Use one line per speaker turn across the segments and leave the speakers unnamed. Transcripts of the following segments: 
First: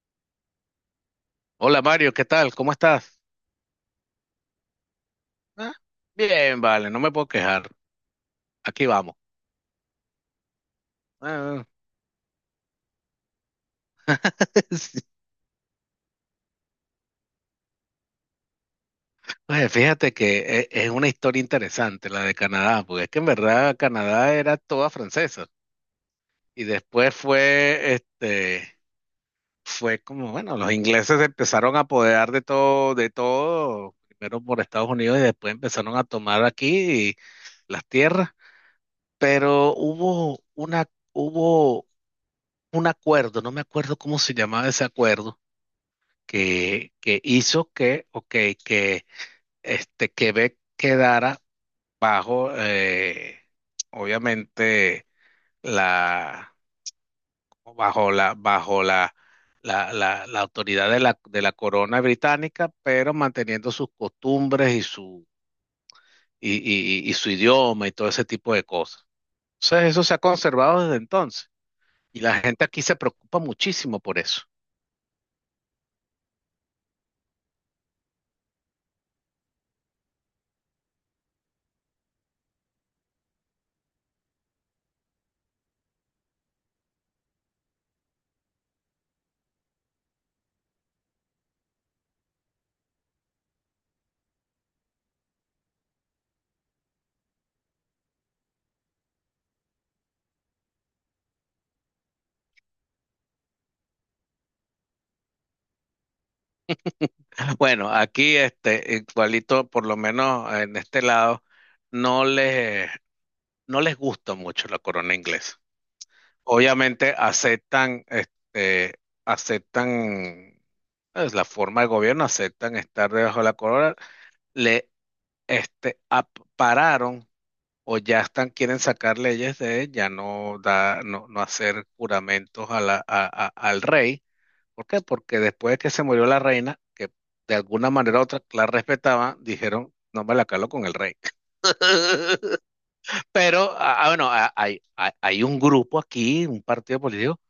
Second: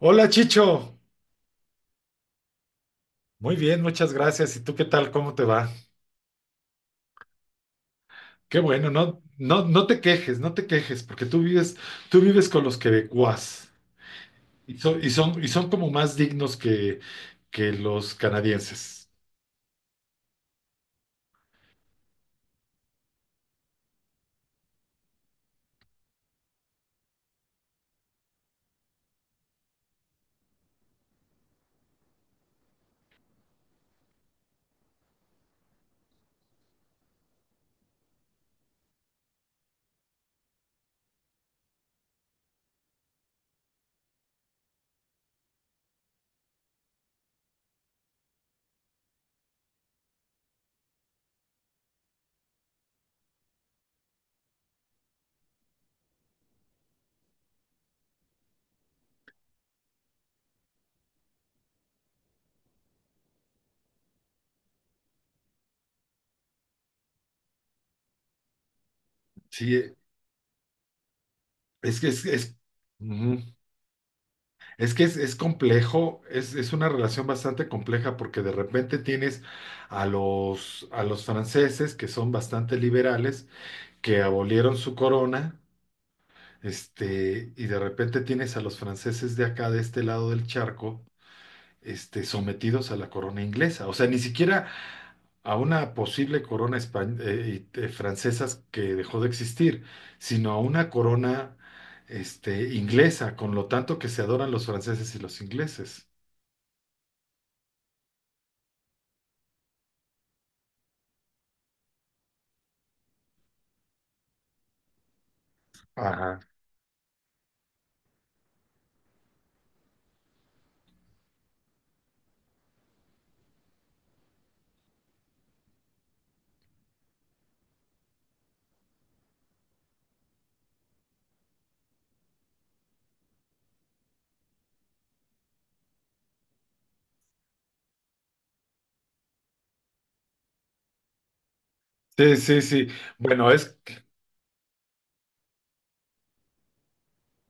Hola Chicho,
Hola Mario, ¿qué tal? ¿Cómo estás?
muy bien, muchas gracias. ¿Y tú qué tal? ¿Cómo te va?
Ah, bien, vale, no me puedo quejar.
Qué
Aquí
bueno,
vamos.
no, no, no te quejes, no te quejes, porque
Ah,
tú vives con los quebecuas y son,
sí.
y son, y son como más dignos que los canadienses.
Oye, fíjate que es una historia interesante la de Canadá, porque es que en verdad Canadá era toda francesa y después fue, fue como, bueno, los ingleses se empezaron a apoderar de todo, primero por Estados Unidos y después empezaron a tomar aquí las tierras, pero hubo una, hubo un acuerdo, no me acuerdo cómo se llamaba ese acuerdo que hizo que, ok, que Quebec quedara bajo, obviamente, la, bajo la, bajo la, la autoridad de la corona británica, pero manteniendo sus costumbres y su, y su idioma y todo ese tipo de cosas. Entonces,
Sí,
eso se ha conservado desde entonces.
es que
Y
es,
la
es,
gente aquí se preocupa
ujú.
muchísimo por eso.
Es que es complejo, es una relación bastante compleja porque de repente tienes a los franceses que son bastante liberales, que abolieron su corona. Y de repente tienes a los franceses de acá, de este lado del charco, sometidos a la corona inglesa. O sea, ni siquiera a una posible corona francesa que dejó de existir, sino a una corona, inglesa, con lo tanto que se adoran los franceses y los ingleses.
Bueno, aquí este igualito, por lo menos en este lado, no les, no les gusta mucho la corona inglesa.
Ajá.
Obviamente aceptan, aceptan es la forma de gobierno, aceptan estar debajo de la corona. Le este pararon o ya están, quieren sacar leyes de ya no da, no hacer juramentos a al rey. ¿Por qué? Porque después de que se murió la reina, que de alguna manera u otra la respetaban, dijeron, no me la calo con el rey.
Sí, sí, sí. Bueno,
Pero,
es,
bueno, hay un grupo aquí, un partido político,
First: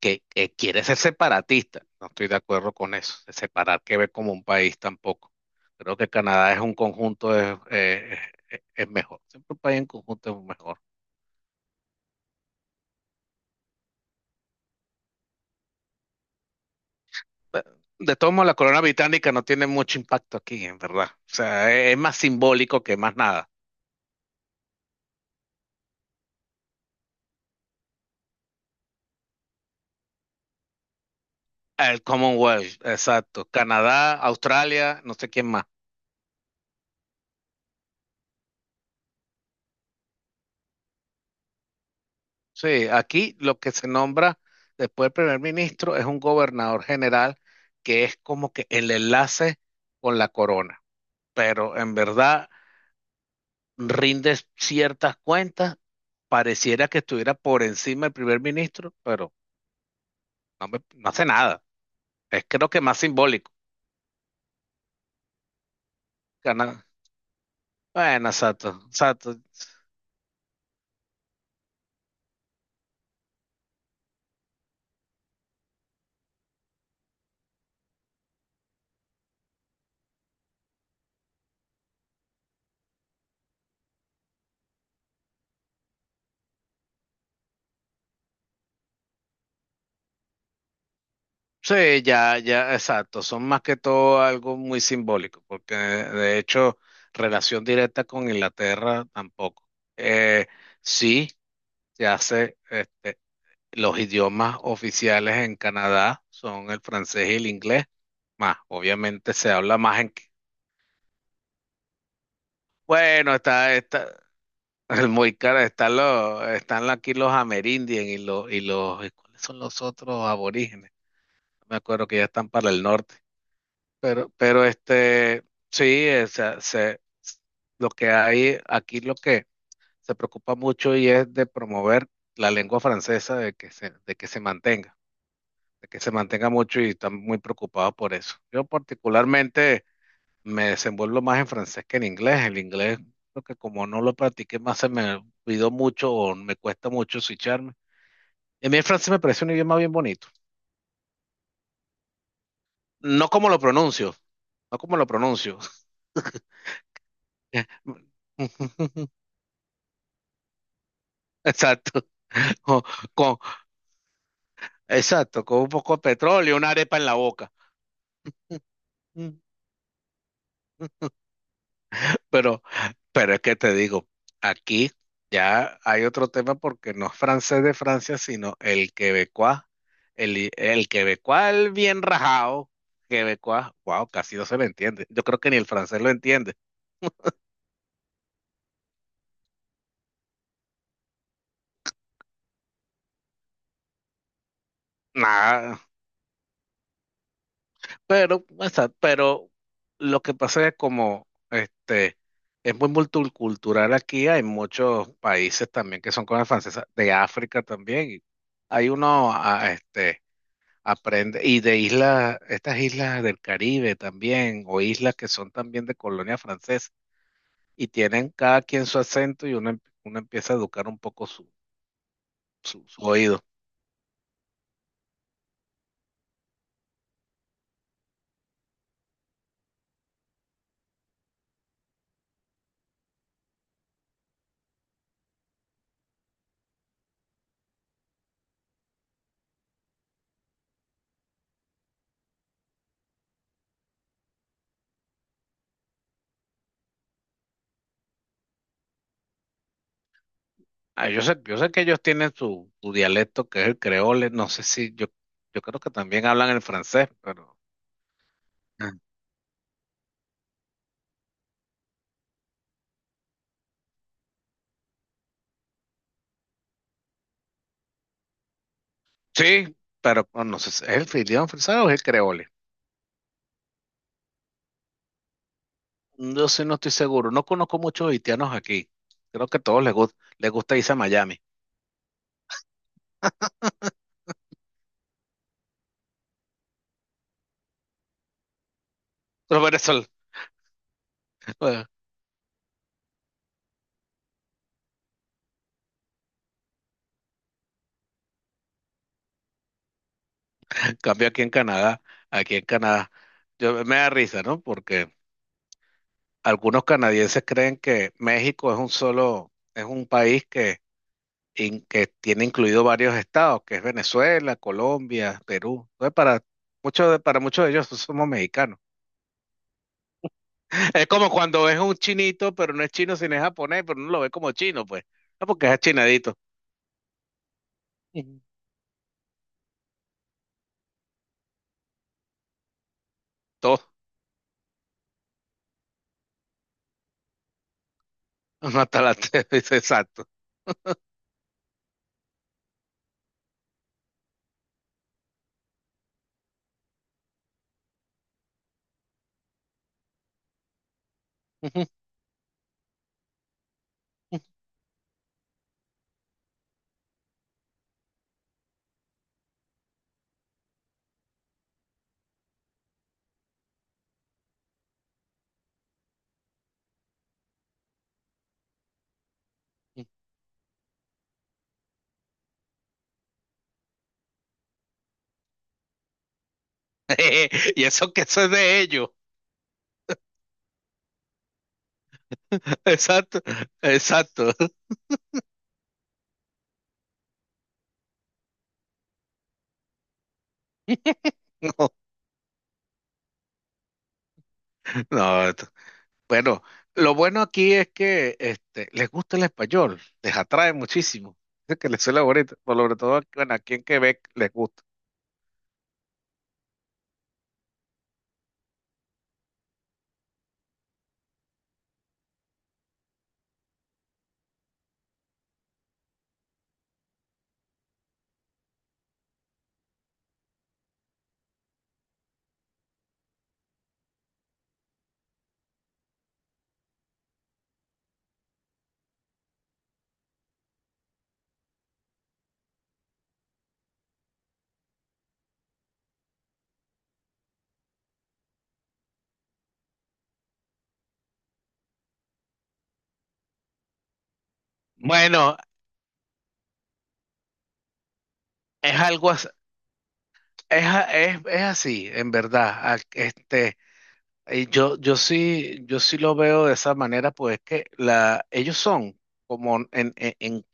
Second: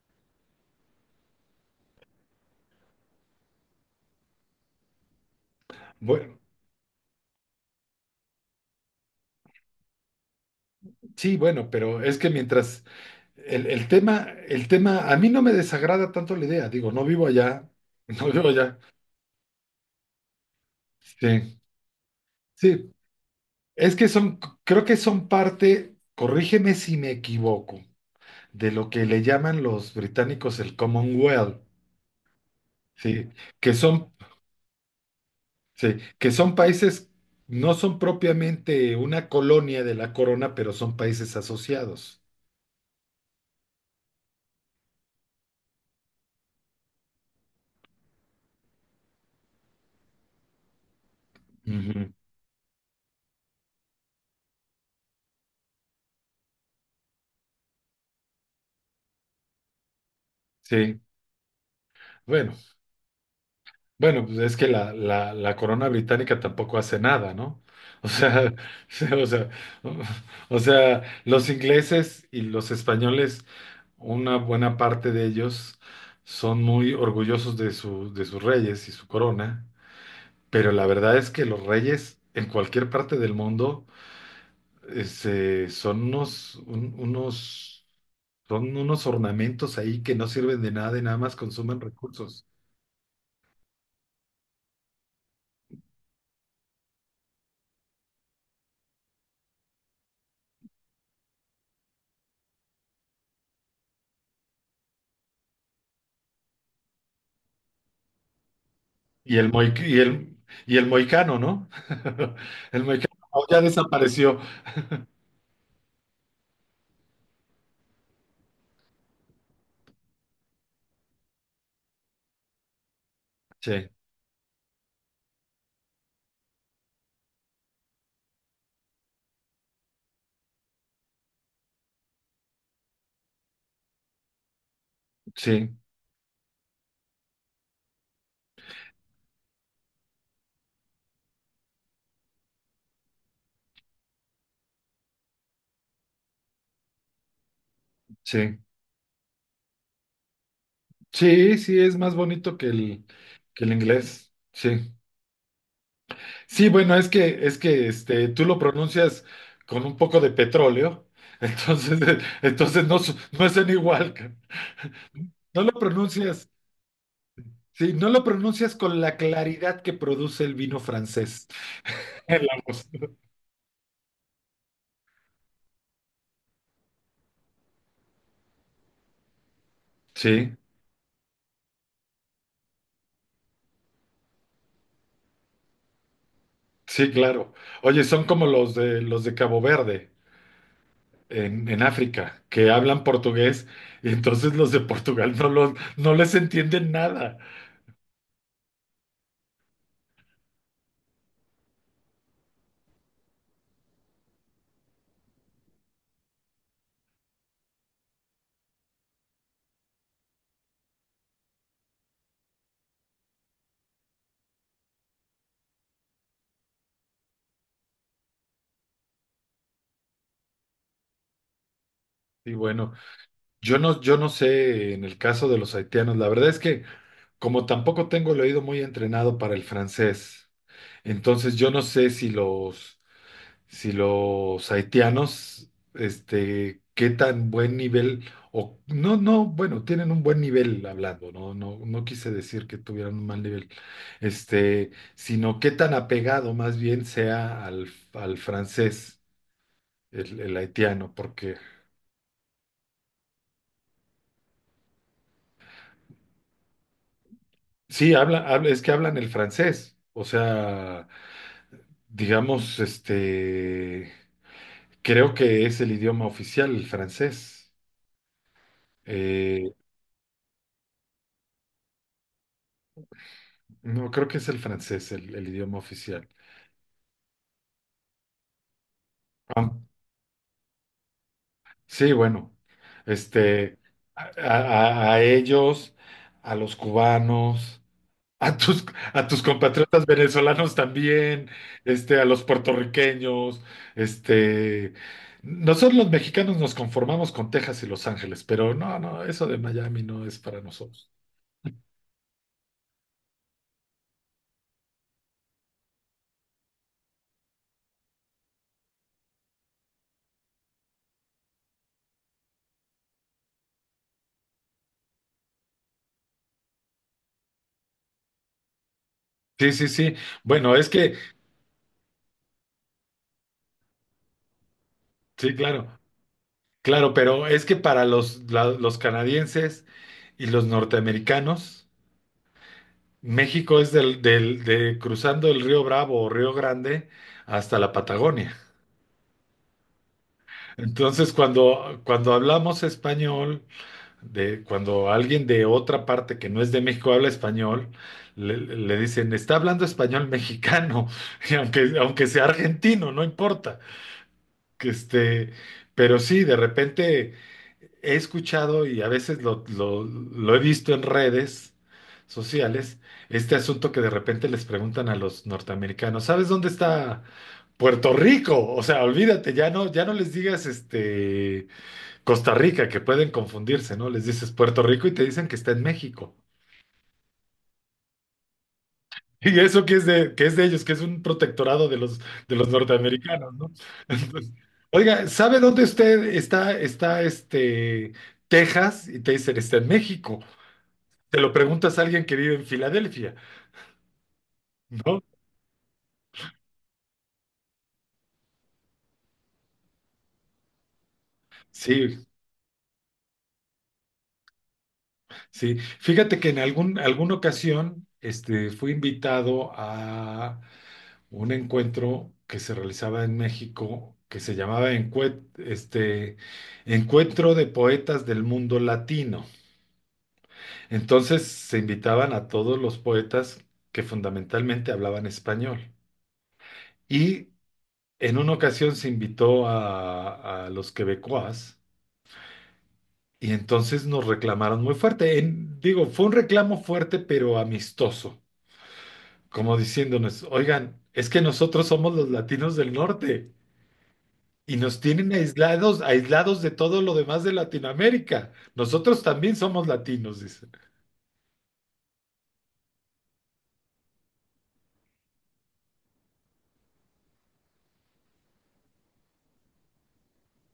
que quiere ser separatista. No estoy de acuerdo con eso, de separar Quebec como un país tampoco. Creo que
bueno,
Canadá es un conjunto, es, es mejor. Siempre un país en conjunto es mejor.
sí, bueno, pero es que mientras el tema, a mí no me desagrada tanto la idea, digo, no vivo
Pe-
allá,
De
no
todos modos,
vivo
la
allá.
corona británica no tiene mucho impacto aquí, en verdad. O
Sí.
sea, es más simbólico
Sí,
que más nada.
es que son, creo que son parte, corrígeme si me equivoco, de lo que le llaman los británicos el Commonwealth,
El Commonwealth,
sí,
exacto.
que son,
Canadá, Australia, no sé quién más.
sí, que son países, no son propiamente una colonia de la corona, pero son países asociados.
Sí, aquí lo que se nombra después del primer ministro es un gobernador general que es como que el enlace con la corona. Pero en
Ujú,
verdad rinde ciertas cuentas, pareciera que estuviera por encima del primer ministro, pero no,
sí,
no hace nada. Es
bueno,
creo que más simbólico.
bueno, pues es que la corona británica tampoco
Cana-
hace nada, ¿no? O
Bueno,
sea,
exacto,
o
exacto.
sea, o sea, los ingleses y los españoles, una buena parte de ellos son muy orgullosos de su, de sus reyes y su corona, pero la verdad es que los reyes en cualquier parte del mundo son unos, unos, son unos ornamentos ahí que no sirven de nada y nada más consumen
Sí, ya,
recursos.
ya, exacto. Son más que todo algo muy simbólico, porque de hecho, relación directa con Inglaterra tampoco. Eh, sí, se hace, los idiomas oficiales en Canadá son el francés y el inglés, más, obviamente
Y el,
se habla
y
más en...
el, y el moicano, ¿no? El moicano
Bueno,
oh, ya
está,
desapareció.
el muy caro, están los, están aquí los amerindios y los, ¿cuáles son los otros aborígenes? No me acuerdo que ya están para el norte.
Sí,
Pero sí, o sea, se, lo que hay aquí, lo que se preocupa mucho y es de promover la lengua francesa, de que se,
sí,
de que se mantenga mucho y están muy preocupados por eso. Yo particularmente me desenvuelvo más en francés que en inglés. El inglés, lo que como no lo practiqué más, se me olvidó mucho o me cuesta mucho switcharme.
sí.
Y a mí el francés me parece un idioma bien bonito.
Sí, sí, es más bonito
No como lo
que el
pronuncio,
inglés.
no
Sí.
como lo pronuncio.
Sí, bueno, es que tú lo pronuncias con un poco de petróleo, entonces,
Exacto, con,
entonces no,
con-
no es en igual. Ca-
exacto, con
No
un
lo
poco de
pronuncias,
petróleo y una arepa en la boca.
sí, no lo pronuncias con la
Mm.
claridad que produce el vino francés en la
Pero,
voz.
pero es que te digo, aquí ya hay otro tema porque no es francés de Francia, sino el quebecuá,
Sí,
el quebecuá el bien rajado, quebecuá, wow, casi no se le entiende. Yo creo que ni el francés lo entiende.
sí, claro. Oye, son como los de Cabo Verde, en África, que hablan portugués y entonces los de Portugal no, los,
Nada.
no les entienden nada.
Pero, exacto, pero lo que pasa es como este es muy multicultural aquí, hay muchos países también que son colonias francesas, de África también. Y hay uno este aprende, y de islas, estas islas del Caribe también, o islas que son también de colonia francesa, y tienen cada quien su acento y uno, uno empieza a educar un poco su,
Y bueno,
su oído.
yo no, yo no sé en el caso de los haitianos, la verdad es que como tampoco tengo el oído muy entrenado para el francés, entonces yo no sé si los si los haitianos, qué tan buen nivel, o no, no, bueno, tienen un buen nivel hablando, no, no, no quise decir que tuvieran un mal nivel, sino qué tan apegado más bien sea al, al francés, el haitiano, porque
Yo sé que ellos tienen su, su dialecto que es el creole, no sé si yo, yo creo que también hablan el francés, pero
sí, habla, es que
ah,
hablan el francés, o sea, digamos, creo que es el idioma oficial, el francés. Eh,
sí, pero bueno, no sé, ¿si es el idioma francés o es el creole?
no, creo que es el francés el idioma oficial.
Yo sí no estoy seguro, no conozco muchos haitianos aquí, creo que a todos
Am-
les gusta irse a Miami,
Sí, bueno, este, a, a ellos, a los cubanos, a tus, a tus
pero por eso,
compatriotas venezolanos también, a los puertorriqueños, este, nosotros los mexicanos nos conformamos con Texas y Los Ángeles, pero no, no, eso de Miami no es para
en
nosotros.
cambio aquí en Canadá, yo, me da risa, ¿no? Porque algunos canadienses creen que México es un solo, es un país que tiene incluido varios estados, que es Venezuela, Colombia, Perú. Entonces, para muchos de ellos somos mexicanos.
Sí, sí, sí. Bueno, es
Es
que,
como cuando ves un chinito, pero no es chino, sino es japonés, pero no lo ve como chino, pues. Ah,
sí,
porque es
claro,
achinadito.
claro, pero es que para
Ujú.
los, los canadienses y los norteamericanos, México
Todo,
es del, del, de cruzando el río Bravo o Río Grande hasta la Patagonia.
hasta la exacto.
Entonces, cuando, cuando hablamos español, de, cuando alguien de otra parte que no es de México habla español, le dicen, está hablando español mexicano, y
Ujú.
aunque, aunque sea argentino, no importa. Que pero sí, de repente he escuchado y a veces lo, lo he visto en redes sociales, este asunto que de repente les preguntan a los norteamericanos, ¿sabes dónde está Puerto Rico? O sea, olvídate, ya no, ya no les digas este Costa Rica, que pueden confundirse, ¿no? Les dices Puerto Rico y te dicen que está en México.
Y eso que eso es de ellos.
Y eso que es de ellos, que es un protectorado de los
Exacto,
norteamericanos, ¿no? Entonces,
exacto.
oiga, ¿sabe dónde usted está, está Texas? Y te dicen, está en México. Te lo preguntas a alguien que vive en Filadelfia, ¿no?
No, bueno, lo bueno aquí es que este, les gusta el español, les atrae muchísimo. Es que les suena
Sí,
bonito, por sobre todo aquí- bueno, aquí en Quebec les gusta.
sí. Fíjate que en algún, alguna ocasión fui invitado a un encuentro que se realizaba en México, que se llamaba Encuentro de Poetas del Mundo Latino. Entonces se invitaban a todos los poetas que fundamentalmente hablaban español. Y en una ocasión se invitó a los quebecois y entonces nos reclamaron muy fuerte. Digo, fue un reclamo fuerte pero amistoso, como diciéndonos, oigan, es que nosotros somos los latinos del norte y nos tienen
Bueno,
aislados, aislados de todo lo demás de Latinoamérica.
es
Nosotros
algo as-
también somos latinos, dicen.
es, es así, en verdad. Este, yo sí, yo sí lo veo de esa manera, pues que la, ellos son como en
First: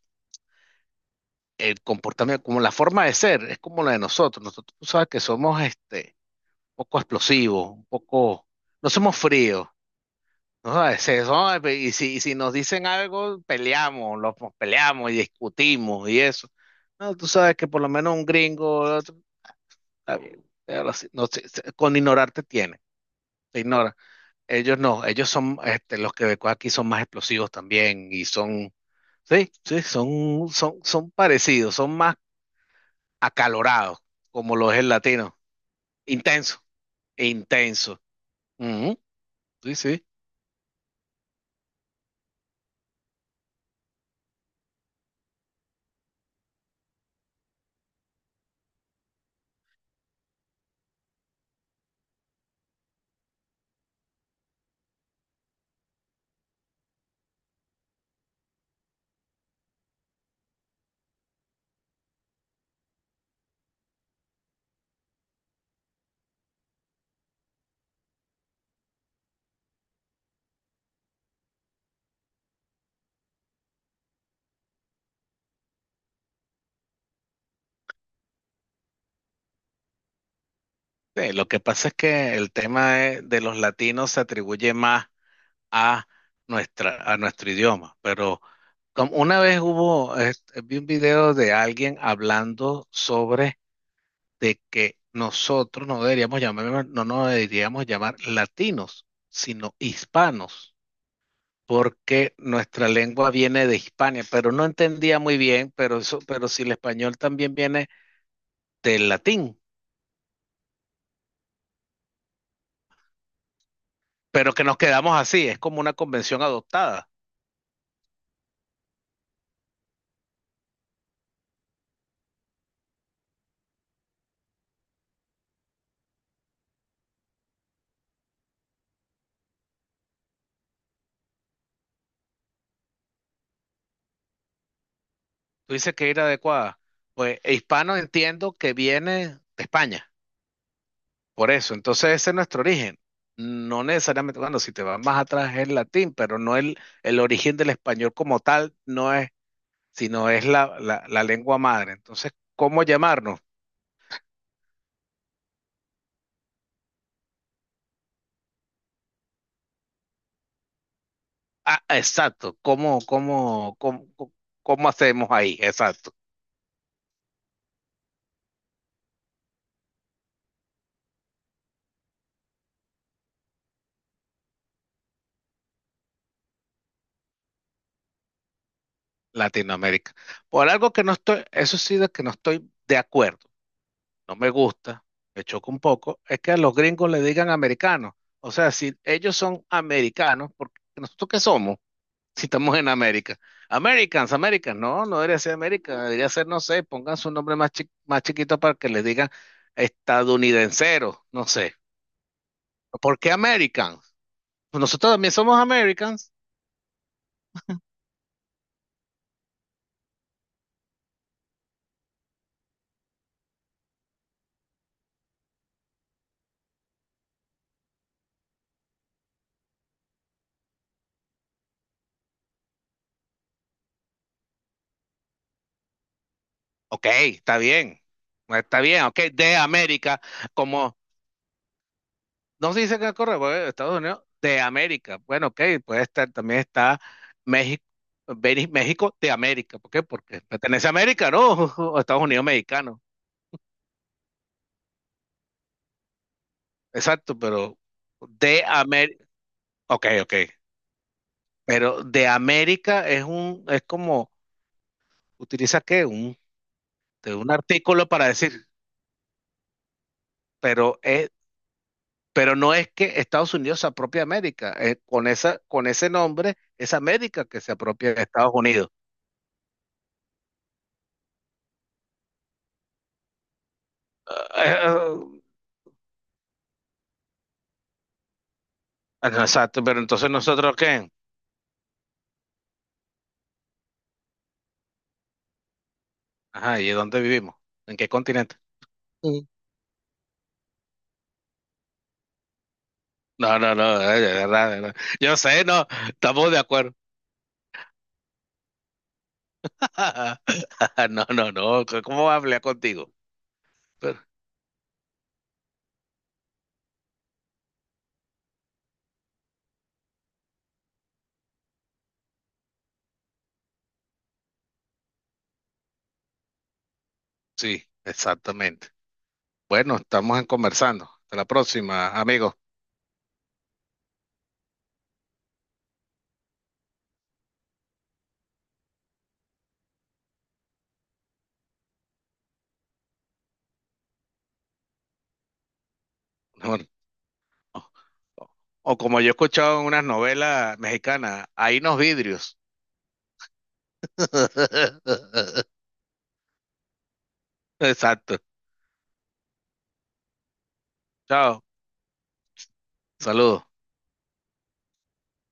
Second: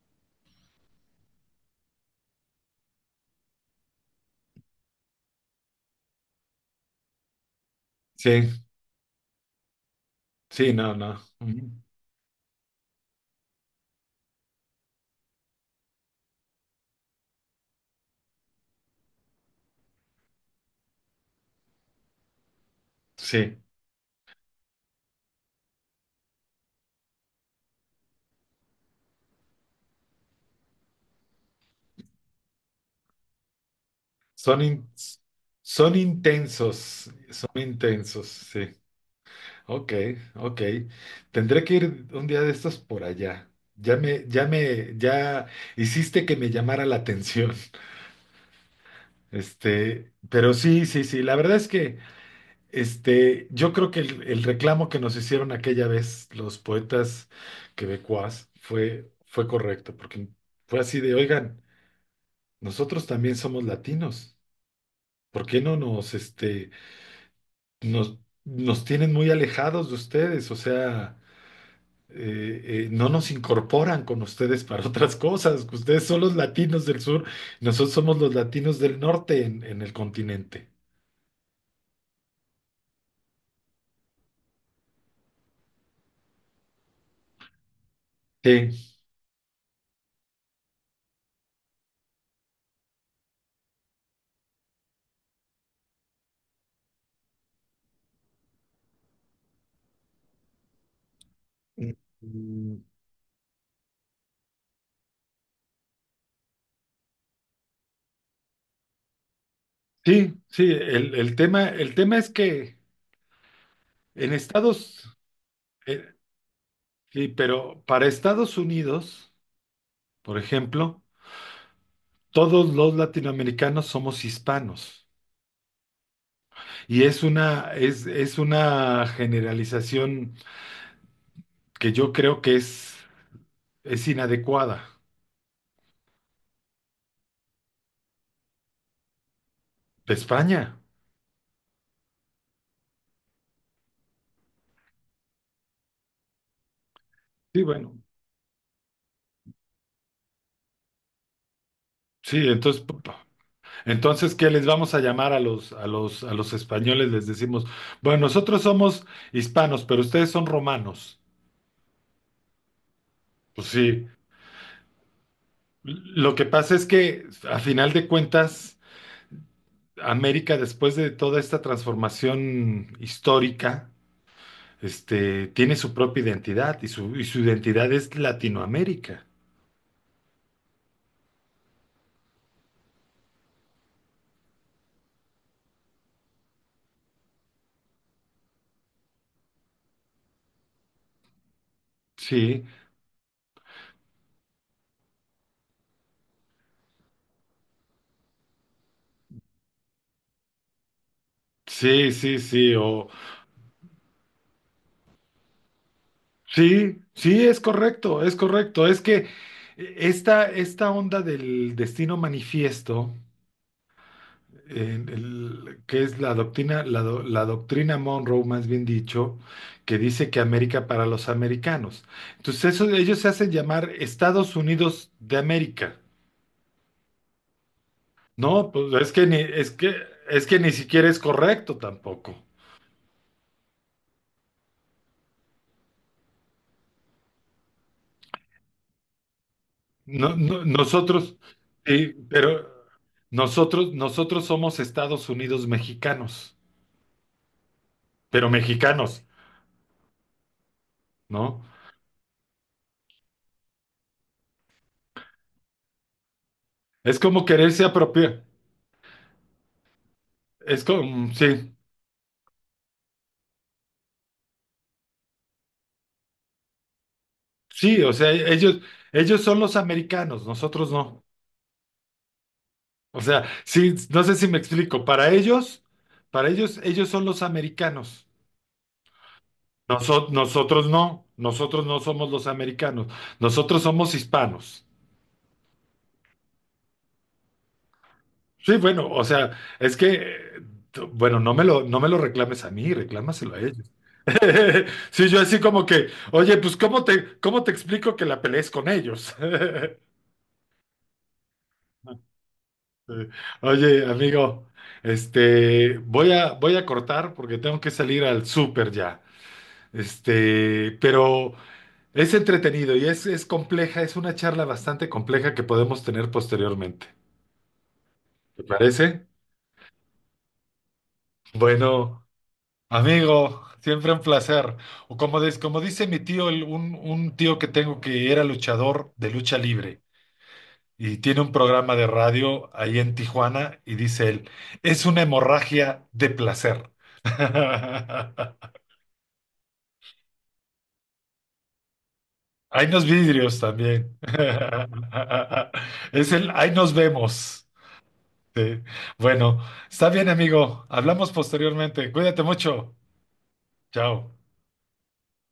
el comportamiento, como la forma de ser, es como la de nosotros. Nosotros tú sabes que somos un poco explosivos, un poco,
Sí,
no somos fríos.
sí,
No,
no,
es
no.
eso,
Ujú.
y si nos dicen algo, peleamos, lo, pues, peleamos y discutimos y eso. No, tú sabes que por lo menos un gringo, otro, está bien, pero así, no sé, con ignorarte tiene,
Sí.
te ignora. Ellos no, ellos son, los quebecos aquí son más explosivos también y son, sí, sí, son parecidos, son más acalorados, como
Son,
lo es
in-
el latino, intenso,
son
intenso.
intensos, sí.
Ujú, sí,
Ok,
sí.
ok. Tendré que ir un día de estos por allá. Ya me, ya me, ya hiciste que me llamara la atención. Pero sí, sí, sí. La verdad es que, yo creo que el reclamo que nos hicieron aquella vez los poetas quebecuas fue, fue correcto, porque fue así de, oigan, nosotros también somos latinos. ¿Por qué no nos, nos, nos tienen muy alejados de ustedes, o sea, no nos incorporan con ustedes para otras cosas, que ustedes son los latinos del sur, nosotros somos los latinos del norte en el continente.
Sí, lo que pasa es que el tema de los latinos se atribuye más a nuestra, a nuestro idioma. Pero
Sí.
como una vez hubo, vi un video de alguien hablando sobre de que nosotros no deberíamos llamar, no nos deberíamos llamar latinos, sino hispanos, porque
Mm,
nuestra lengua viene de Hispania, pero no entendía muy bien, pero eso, pero si el español también viene del latín,
sí, sí, el tema es que en
pero que nos quedamos
Estados,
así, es como una
eh,
convención adoptada.
sí, pero para Estados Unidos, por ejemplo, todos los latinoamericanos somos hispanos. Y es una generalización que yo creo que es inadecuada.
Tú dices que era adecuada. Pues hispano entiendo que viene de España.
De España.
Por eso, entonces ese es nuestro origen. No necesariamente, bueno, si te vas más atrás es el latín, pero no el origen
Sí,
del
bueno.
español como tal, no es, sino es la lengua madre. Entonces,
Sí,
¿cómo
entonces,
llamarnos?
entonces, ¿qué les vamos a llamar a los, a los, a los españoles? Les decimos, bueno, nosotros somos hispanos, pero ustedes son romanos.
Ah, exacto,
Pues sí.
¿cómo hacemos ahí? Exacto,
Lo que pasa es que, a final de cuentas, América, después de toda esta transformación histórica, tiene su propia identidad y su identidad es Latinoamérica.
Latinoamérica. Por algo que no estoy, eso sí de que no estoy de acuerdo, no me gusta, me choca un poco, es que a los gringos le digan americanos. O sea, si ellos son americanos, ¿porque nosotros qué somos? Si
Sí,
estamos en América. Americans, Americans, no, no debería ser América, debería ser, no sé, pongan su nombre más, más chiquito para que les digan estadounidenseros, no sé.
sí, sí, sí. O,
¿Por qué Americans? Pues nosotros también somos Americans.
sí, sí, es correcto, es correcto. Es que esta, esta onda del destino manifiesto, que es la doctrina, la, la doctrina Monroe, más bien dicho, que dice que América para los americanos. Entonces, eso, ellos se hacen llamar Estados Unidos de América.
Ok,
No,
está
pues
bien, ok, de América,
es que ni
como
siquiera es correcto tampoco.
no se dice que corre, bueno, Estados Unidos, de América. Bueno, ok, puede estar, también está México. México de América, ¿por qué?
No,
Porque pertenece a América,
nosotros,
¿no? O
sí,
Estados Unidos
pero
mexicano.
nosotros somos Estados Unidos mexicanos.
Exacto, pero
Pero
de
mexicanos,
América, ok, ok,
¿no?
pero de América es un, es como, utiliza qué, un,
Es
de
como
un
quererse
artículo para
apropiar,
decir,
es
pero es,
como, sí,
pero no es que Estados Unidos se apropie de América, con esa, con ese nombre es América que se
sí, o
apropia de
sea,
Estados
ellos,
Unidos.
ellos son los americanos, nosotros no. O sea, sí, no sé si me explico,
Ah,
para ellos, ellos son los americanos.
exacto, pero entonces nosotros
Nosotros
qué,
no, nosotros no somos los americanos, nosotros somos hispanos.
ajá, ¿y dónde vivimos? ¿En qué continente?
Sí, bueno, o
Mm.
sea, es que, bueno, no me lo, no me lo reclames a mí, reclámaselo
No,
a
no,
ellos.
no, de verdad, de verdad.
Sí,
Yo
yo así
sé,
como
no,
que,
estamos
oye,
de
pues
acuerdo.
cómo te explico que la pelees con ellos?
No, no, no. ¿Cómo va a hablar contigo?
Eh, Oye,
Pero,
amigo, voy a, voy a cortar porque tengo que salir al súper ya. Pero es entretenido y es compleja, es una charla bastante compleja que podemos tener posteriormente.
sí,
¿Te
exactamente.
parece?
Bueno, estamos en conversando. Hasta la próxima,
Bueno.
amigo.
Amigo, siempre un placer. O como, como dice mi tío, un tío que tengo que era luchador de lucha libre y tiene un programa de radio ahí en Tijuana y dice él, es una hemorragia de
No, no.
placer.
O, o como yo he escuchado en unas novelas mexicanas, hay unos vidrios.
Hay unos vidrios también. Es el, ahí nos vemos.
Exacto.
Sí. Bueno, está bien, amigo. Hablamos
Chao.
posteriormente. Cuídate mucho.
Saludos.
Chao.